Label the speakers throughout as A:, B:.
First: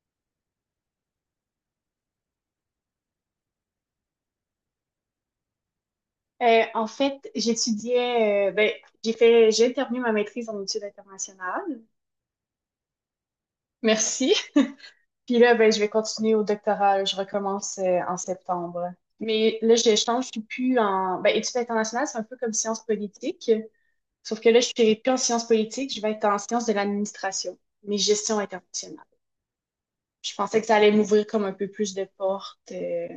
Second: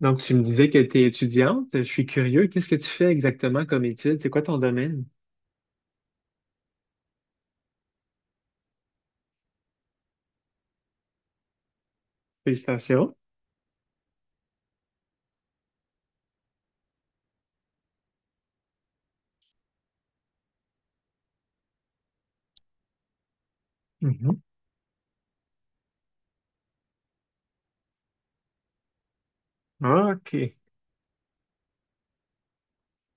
A: Donc, tu me disais que tu es étudiante. Je suis curieux. Qu'est-ce que tu fais exactement comme étude? C'est quoi ton domaine?
B: En fait, j'étudiais, j'ai fait, j'ai terminé ma maîtrise en études internationales.
A: Félicitations.
B: Merci. Puis là, ben, je vais continuer au doctorat. Je recommence en septembre. Mais là, je change, je suis plus en, ben, études internationales, c'est un peu comme sciences politiques.
A: Mhm.
B: Sauf que là, je suis plus en sciences politiques, je vais être en sciences de l'administration, mais gestion internationale.
A: Ah,
B: Je
A: OK.
B: pensais que ça allait m'ouvrir comme un peu plus de portes.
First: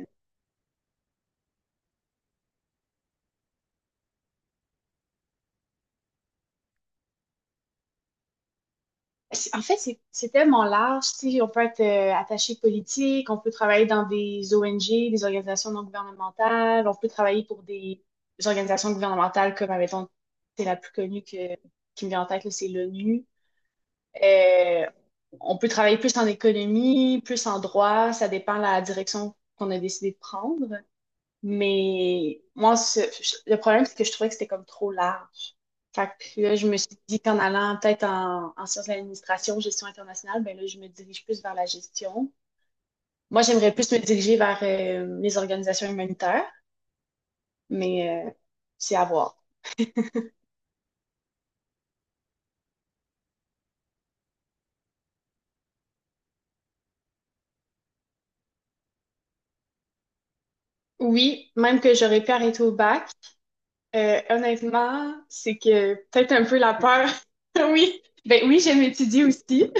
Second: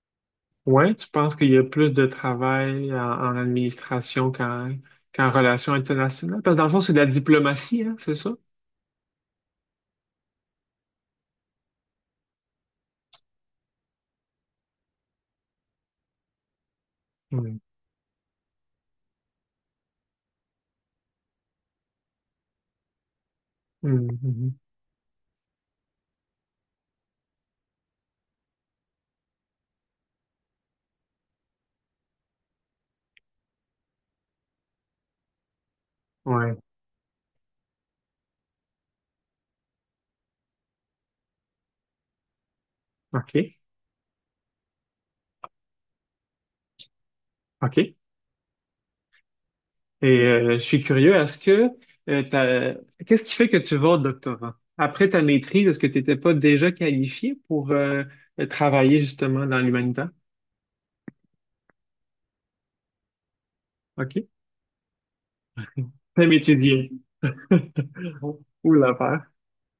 A: Ouais, tu penses qu'il y a plus de travail en, en administration qu'en qu'en relations internationales? Parce que dans le fond, c'est de la diplomatie, hein, c'est ça?
B: En fait, c'est tellement large. Tu sais, on peut être attaché politique, on peut travailler dans des ONG, des organisations non gouvernementales, on peut travailler
A: Mhm.
B: pour des organisations gouvernementales comme, admettons, c'est la plus qui me vient en tête, là, c'est l'ONU.
A: Mhm.
B: Euh, on peut travailler plus en économie, plus en droit, ça dépend de la direction qu'on a décidé de prendre. Mais le problème, c'est que je trouvais que c'était comme trop large. Fait que puis là,
A: Ouais,
B: je me suis dit qu'en allant peut-être en, en sciences de l'administration, gestion internationale, ben là, je me dirige plus vers la gestion. Moi,
A: OK.
B: j'aimerais plus me diriger vers les organisations humanitaires,
A: OK. Et
B: mais c'est à voir.
A: je suis curieux, est-ce que euh, t'as- qu'est-ce qui fait que tu vas au doctorat? Après ta maîtrise, est-ce que tu n'étais pas déjà qualifié pour travailler justement dans l'humanitaire?
B: Oui, même que j'aurais pu arrêter au bac,
A: OK.
B: honnêtement, c'est que
A: Thème
B: peut-être un peu la
A: étudié.
B: peur. Oui, ben oui,
A: Ou
B: j'aime
A: l'affaire.
B: étudier aussi.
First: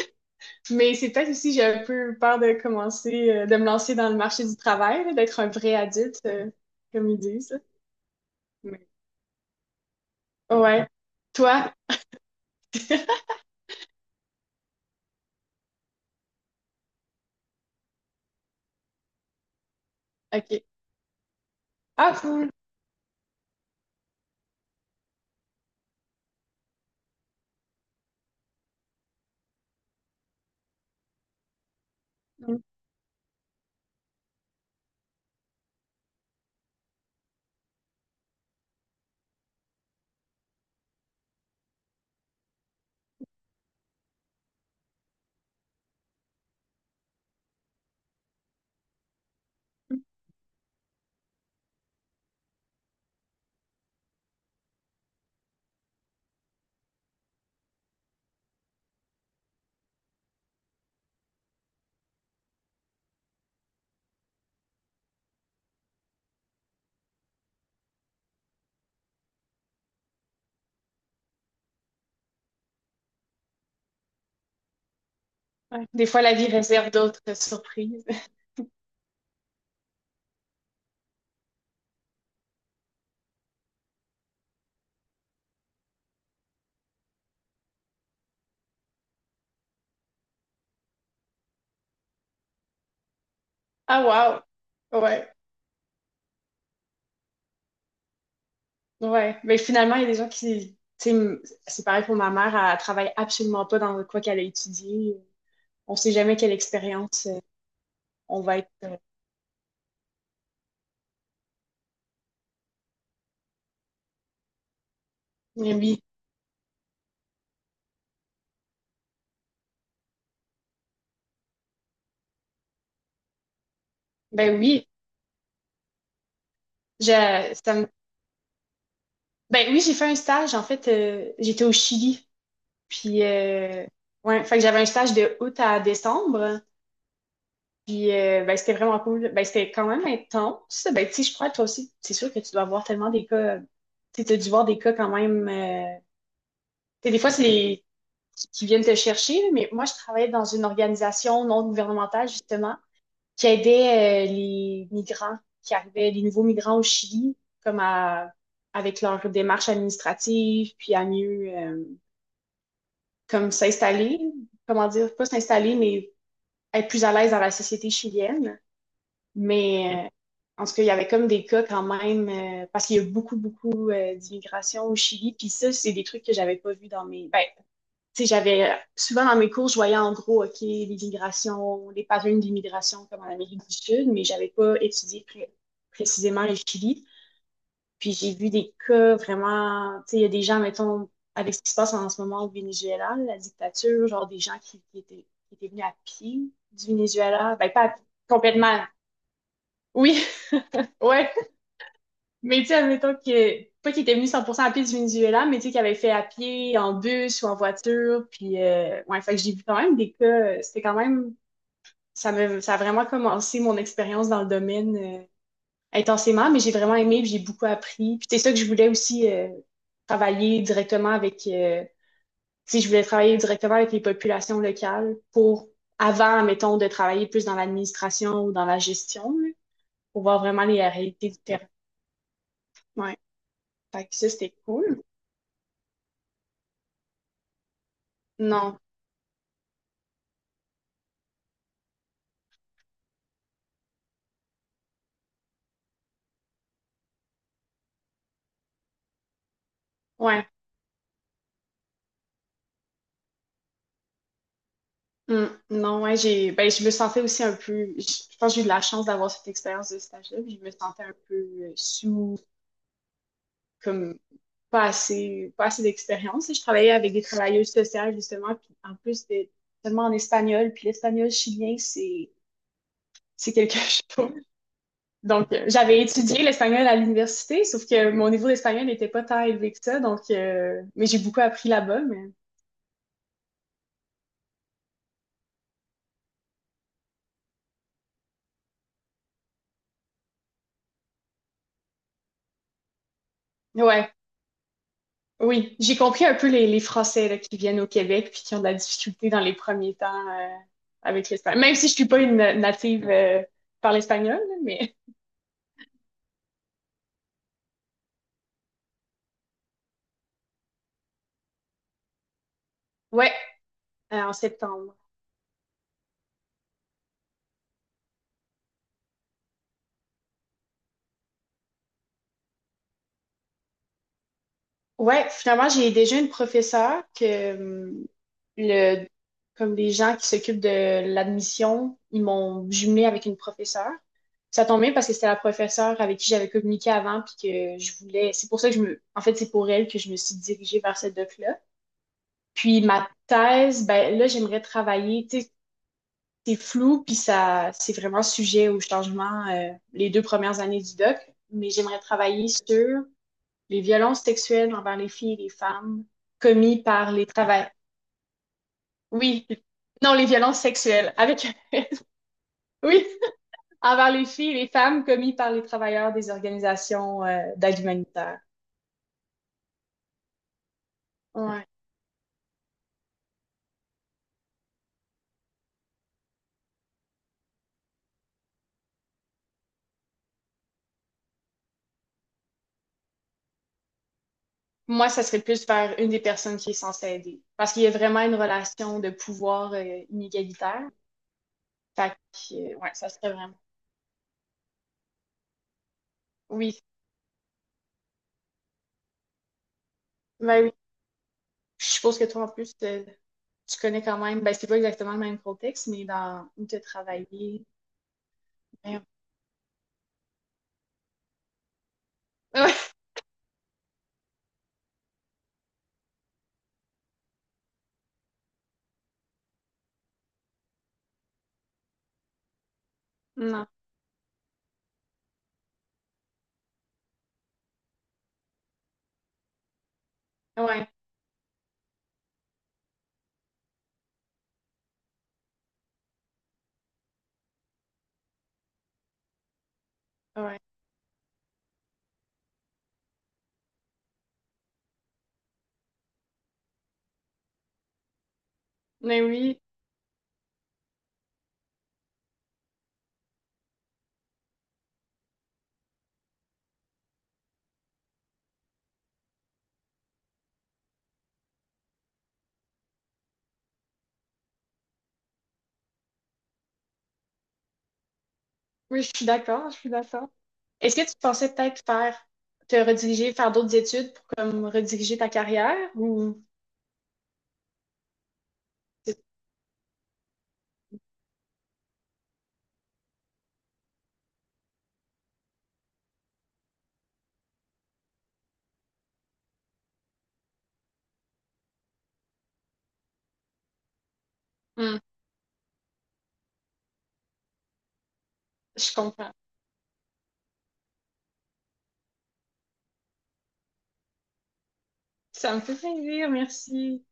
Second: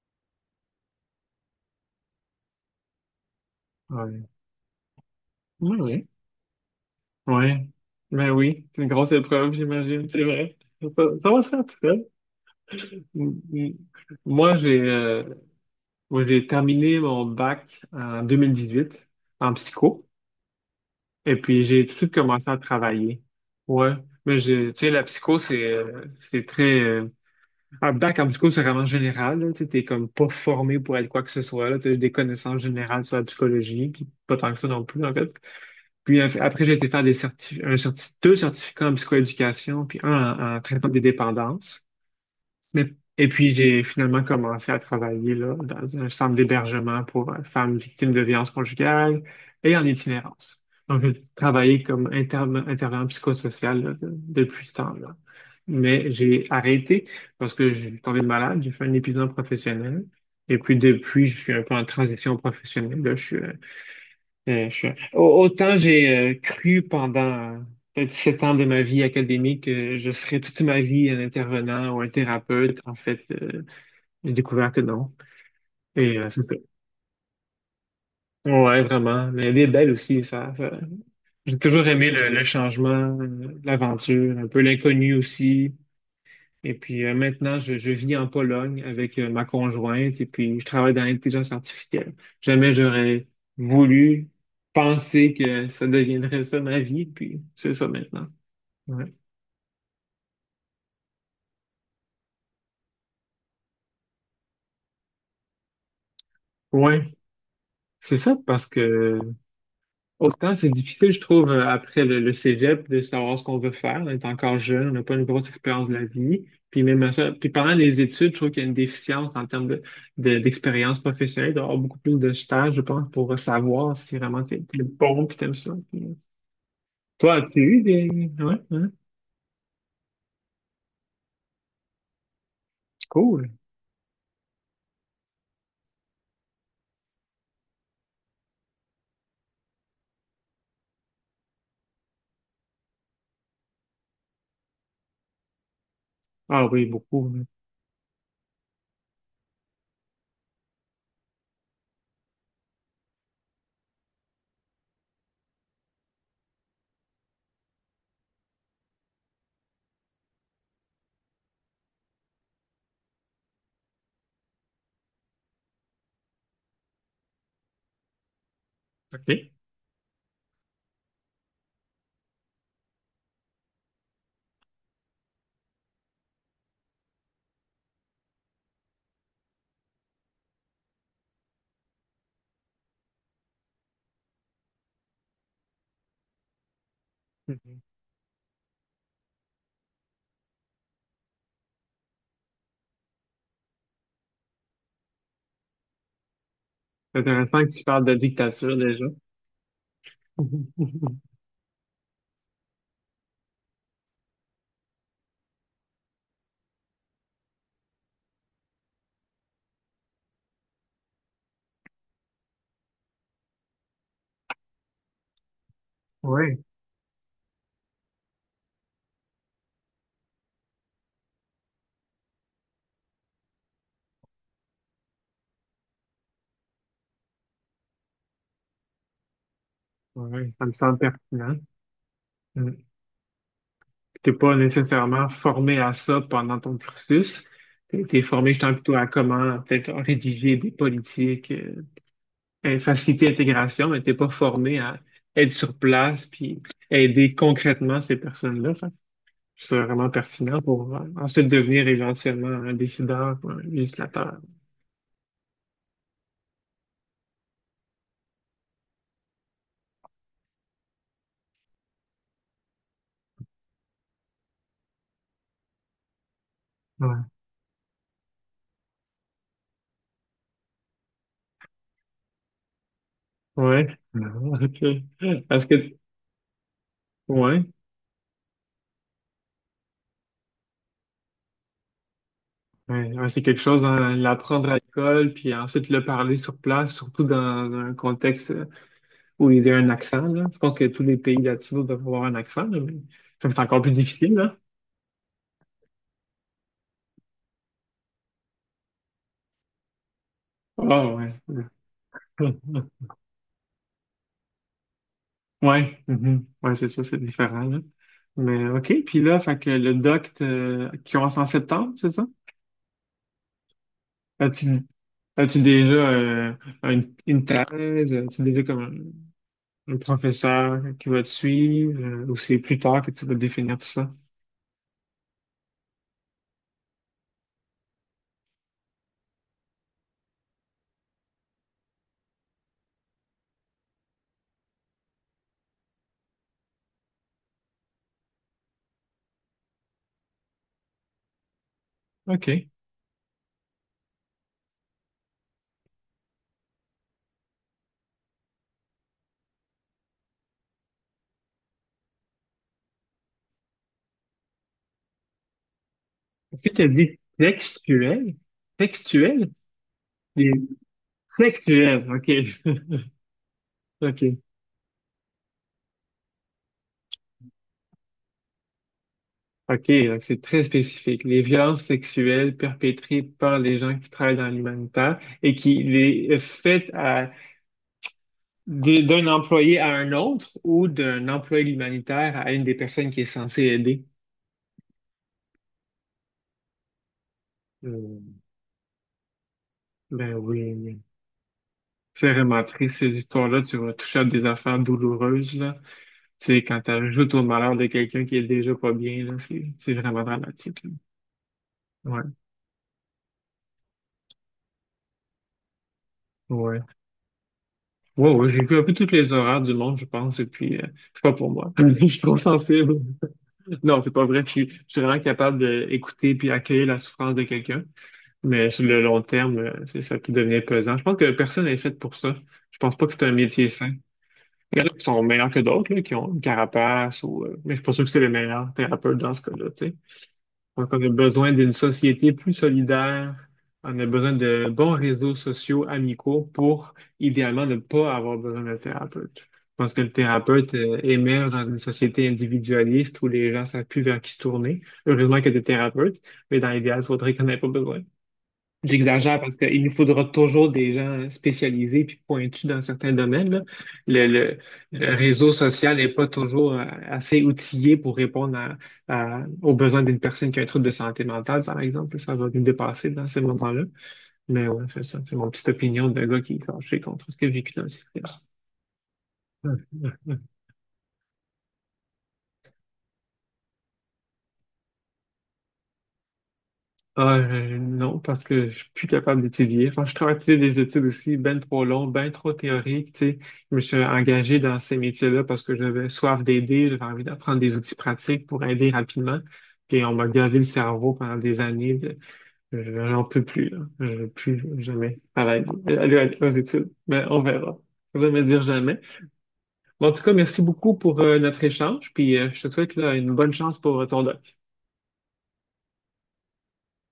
B: Mais c'est peut-être aussi, j'ai un peu peur de commencer, de me lancer dans le
A: Ouais.
B: marché du travail, là, d'être un vrai
A: Oui, oui.
B: adulte, comme ils disent. Là.
A: Ouais. Ben oui, c'est
B: Mais-
A: une grosse épreuve, j'imagine, c'est vrai.
B: Ouais.
A: Ça va se faire
B: Toi?
A: tout seul. M- m- Moi, j'ai euh, moi, j'ai terminé mon bac en 2018 en psycho.
B: OK.
A: Et puis, j'ai tout de
B: Ah,
A: suite
B: cool.
A: commencé à travailler. Ouais. Mais j'ai, tu sais, la psycho, c'est très, en même temps, quand tu c'est vraiment général, là, tu sais, t'es comme pas formé pour être quoi que ce soit, là, t'as des
B: Mm.
A: connaissances générales sur la psychologie, puis pas tant que ça non plus, en fait. Puis après, j'ai été faire des deux certificats en psychoéducation, puis un en, en traitement des dépendances. Mais, et puis, j'ai finalement commencé à travailler là, dans un centre d'hébergement pour femmes victimes de violences conjugales et en itinérance. Donc, j'ai travaillé comme interne, intervenant psychosocial là, depuis ce temps-là. Mais j'ai arrêté parce que j'ai tombé malade, j'ai fait un épuisement professionnel. Et puis, depuis, je suis un peu en transition professionnelle là. Euh, je- Autant j'ai cru pendant peut-être 7 ans de ma vie académique que je serais toute ma vie un intervenant ou un thérapeute, en fait, j'ai découvert que non.
B: Ouais. Des
A: Et
B: fois, la
A: c'est
B: vie
A: ça.
B: réserve d'autres surprises.
A: Ouais, vraiment. Mais elle est belle aussi, ça. J'ai toujours aimé le changement, l'aventure, un peu l'inconnu aussi. Et puis maintenant, je vis en Pologne avec ma conjointe et puis je travaille dans l'intelligence artificielle. Jamais j'aurais
B: Ah,
A: voulu
B: wow. Ouais.
A: penser que ça deviendrait ça ma vie, puis c'est ça maintenant. Ouais,
B: Ouais. Mais finalement, il y a des gens qui, tu sais, m- c'est pareil pour ma mère, elle travaille absolument pas dans quoi qu'elle a étudié. On sait jamais quelle
A: ouais,
B: expérience
A: c'est ça
B: on va
A: parce
B: être.
A: que autant c'est difficile, je trouve, après le cégep, de savoir ce qu'on veut faire. On est encore jeune, on n'a pas une grosse
B: Mais
A: expérience de
B: oui.
A: la vie. Puis même à ça, puis pendant les études, je trouve qu'il y a une déficience en termes de, d'expérience professionnelle, d'avoir beaucoup plus de stages, je pense, pour savoir si vraiment
B: Ben
A: t'es, t'es
B: oui.
A: bon puis t'aimes ça. Puis, toi,
B: Je,
A: as-tu
B: ça
A: eu
B: me.
A: des... Ouais, hein?
B: Ben oui, j'ai fait un stage. En fait, j'étais au Chili. Puis,
A: Cool.
B: euh, ouais, fait que j'avais un stage de août à décembre. Ben, c'était vraiment cool. Ben, c'était quand même intense. Ben, tu sais, je crois, toi aussi, c'est sûr que tu dois voir tellement des cas. Tu sais, t'as dû voir des cas quand même.
A: Ah oui,
B: Tu sais, des
A: beaucoup,
B: fois, c'est
A: hein.
B: les qui viennent te chercher. Là, mais moi, je travaillais dans une organisation non gouvernementale, justement, qui aidait les migrants qui arrivaient, les nouveaux migrants au Chili, comme à, avec leur démarche administrative, puis à mieux. Comme s'installer, comment dire, pas s'installer, mais être plus à l'aise dans la société chilienne.
A: OK.
B: Mais en tout cas, il y avait comme des cas quand même, parce qu'il y a beaucoup, beaucoup d'immigration au Chili. Puis ça, c'est des trucs que j'avais pas vu dans mes... Ben, tu sais, j'avais... Souvent dans mes cours, je voyais en gros, OK, l'immigration, les patterns d'immigration comme en Amérique du Sud, mais j'avais pas étudié précisément le Chili.
A: Mhm.
B: Puis j'ai vu des cas vraiment, tu sais, il y a des gens, mettons, avec ce qui se passe en ce moment au Venezuela, la dictature, genre des gens qui étaient venus à pied du
A: C'est
B: Venezuela.
A: intéressant
B: Ben,
A: que tu
B: pas à pied,
A: parles de dictature
B: complètement.
A: déjà.
B: Oui, ouais. Mais tu sais, admettons que, pas qu'ils étaient venus 100% à pied du Venezuela, mais tu sais, qu'ils avaient fait à pied, en bus ou en voiture. Ouais, fait que j'ai vu quand même des cas, c'était quand même, ça me, ça a vraiment commencé mon expérience dans le domaine, intensément, mais
A: Oui,
B: j'ai vraiment aimé, puis j'ai beaucoup appris. Puis c'est ça que je voulais aussi travailler directement avec, tu sais, je voulais travailler directement avec les populations locales pour, avant, mettons, de travailler plus dans l'administration ou dans la gestion, là, pour voir
A: oui,
B: vraiment
A: ça me
B: les
A: semble
B: réalités du
A: pertinent.
B: terrain. Ouais. Fait que ça,
A: T'es
B: c'était
A: pas
B: cool.
A: nécessairement formé à ça pendant ton cursus. T'es, t'es formé justement
B: Non.
A: plutôt à comment peut-être rédiger des politiques, faciliter l'intégration, mais t'es pas formé à être sur place puis aider concrètement ces personnes-là. Fait que c'est vraiment
B: Ouais.
A: pertinent pour ensuite devenir éventuellement un décideur ou un législateur.
B: Mm. Non, ouais, j'ai, ben, je me sentais aussi un peu, je pense que j'ai eu de la chance d'avoir cette expérience de stage-là, puis je me sentais un peu sous, comme, pas assez, pas assez d'expérience. Je travaillais avec des
A: Ouais.
B: travailleuses sociales, justement, puis en plus, c'était seulement en espagnol, puis l'espagnol chilien, c'est quelque
A: Ouais. Ah,
B: chose.
A: OK.
B: Donc,
A: Est-ce que
B: j'avais étudié l'espagnol à l'université,
A: ouais.
B: sauf que mon niveau d'espagnol n'était pas tant élevé que ça, donc, mais j'ai beaucoup appris là-bas, mais
A: Ouais, ouais, c'est quelque chose, hein, l'apprendre à l'école, puis ensuite le parler sur place, surtout dans un contexte où il y a un accent, là. Je pense que tous les pays latinos doivent avoir un accent, là, mais comme c'est encore plus
B: ouais.
A: difficile, là.
B: Oui, j'ai compris un peu les Français là, qui viennent au Québec puis qui ont de la difficulté dans les premiers temps
A: Ah,
B: avec
A: ouais.
B: l'espagnol. Même si je suis pas une native par l'espagnol, là, mais
A: Ouais, mhm. Ouais, c'est sûr, c'est différent, là. Mais OK, puis là, fait que le qui commence en septembre, c'est ça?
B: ouais, en
A: As-tu
B: septembre.
A: as-tu déjà une, une thèse? As-tu déjà comme un professeur qui va te suivre? Ou c'est plus tard que tu vas définir tout ça?
B: Ouais, finalement, j'ai déjà une professeure que le comme les gens qui s'occupent de l'admission, ils m'ont jumelée avec une professeure. Ça tombe bien parce que c'était la professeure avec qui j'avais communiqué avant puis que je voulais. C'est pour ça que je me. En fait, c'est pour elle que je me suis dirigée vers cette doc-là.
A: OK. Est-ce
B: Puis ma thèse, ben là, j'aimerais travailler. Tu sais, c'est flou puis ça, c'est vraiment sujet au changement les deux premières années du doc. Mais j'aimerais travailler sur les violences sexuelles envers les filles et les femmes
A: que tu
B: commises
A: as
B: par
A: dit
B: les travailleurs.
A: textuel?
B: Oui,
A: Textuel?
B: non, les
A: Et
B: violences sexuelles avec
A: sexuel, OK.
B: oui, envers les
A: OK.
B: filles et les femmes commises par les travailleurs des organisations d'aide humanitaire.
A: OK, donc c'est très spécifique. Les
B: Ouais.
A: violences sexuelles perpétrées par les gens qui travaillent dans l'humanitaire et qui les faites à, d'un employé à un autre ou d'un employé de l'humanitaire à une des personnes qui est censée aider.
B: Moi, ça serait plus vers une des personnes qui est censée aider. Parce qu'il y a
A: Euh,
B: vraiment une relation de pouvoir
A: ben oui,
B: inégalitaire.
A: oui.
B: Fait
A: C'est vraiment
B: que, ouais,
A: triste
B: ça
A: ces
B: serait vraiment.
A: histoires-là. Tu vas toucher à des affaires douloureuses, là. Tu sais,
B: Oui,
A: quand tu ajoutes au malheur de quelqu'un qui est déjà pas bien, là, c'est vraiment
B: ben oui.
A: dramatique là.
B: Je suppose que
A: Ouais,
B: toi, en plus, tu connais quand même. Ben, c'est pas exactement le même contexte, mais dans où tu as
A: ouais.
B: travaillé.
A: Wow, ouais, j'ai vu un peu
B: Ben,
A: toutes les horreurs du monde, je pense, et puis c'est pas pour moi. Je suis trop
B: ouais.
A: sensible. Non, c'est pas vrai. Je suis vraiment capable d'écouter puis accueillir la souffrance de quelqu'un, mais sur le long terme, ça peut devenir pesant. Je pense que personne n'est fait pour ça. Je pense pas que c'est un
B: Non.
A: métier sain. Il y en a qui sont meilleurs que d'autres, là, qui ont une carapace, ou, mais je suis pas sûr que c'est le meilleur thérapeute dans ce cas-là, tu sais.
B: Ouais.
A: Donc, on a besoin d'une société plus solidaire. On a besoin de bons réseaux sociaux amicaux pour, idéalement, ne pas avoir besoin d'un thérapeute. Je pense que le
B: Ouais.
A: thérapeute, émerge dans une société individualiste où les gens savent plus vers qui se tourner. Heureusement qu'il y a des thérapeutes, mais dans l'idéal, il faudrait qu'on n'ait pas besoin.
B: Mais
A: J'exagère parce
B: oui,
A: qu'il nous faudra toujours des gens spécialisés puis pointus dans certains domaines, là. Le, le réseau social n'est pas toujours assez outillé pour répondre aux besoins d'une personne qui a un trouble de santé mentale, par exemple. Ça va nous dépasser dans ces moments-là. Mais ouais, c'est ça. C'est mon petite opinion de gars qui est fâché contre ce qu'il a vécu dans le système.
B: oui, je suis d'accord, je suis d'accord. Est-ce que tu pensais peut-être faire te rediriger, faire d'autres études pour comme rediriger ta carrière ou.
A: Ah, non, parce que je suis plus capable d'étudier. Enfin, je travaille des études aussi ben trop longues, ben trop théoriques, tu sais. Je me suis engagé dans ces métiers-là parce que j'avais soif d'aider, j'avais envie d'apprendre des outils pratiques pour aider rapidement. Puis on m'a gavé le cerveau pendant des années. Je n'en peux plus, là. Je veux plus
B: Hmm,
A: jamais travailler, aller aux études. Mais on verra. Je vais me dire
B: je
A: jamais.
B: comprends.
A: Bon, en tout cas, merci beaucoup pour notre échange. Puis je te souhaite là, une bonne chance pour ton doc.
B: Ça me fait plaisir, merci.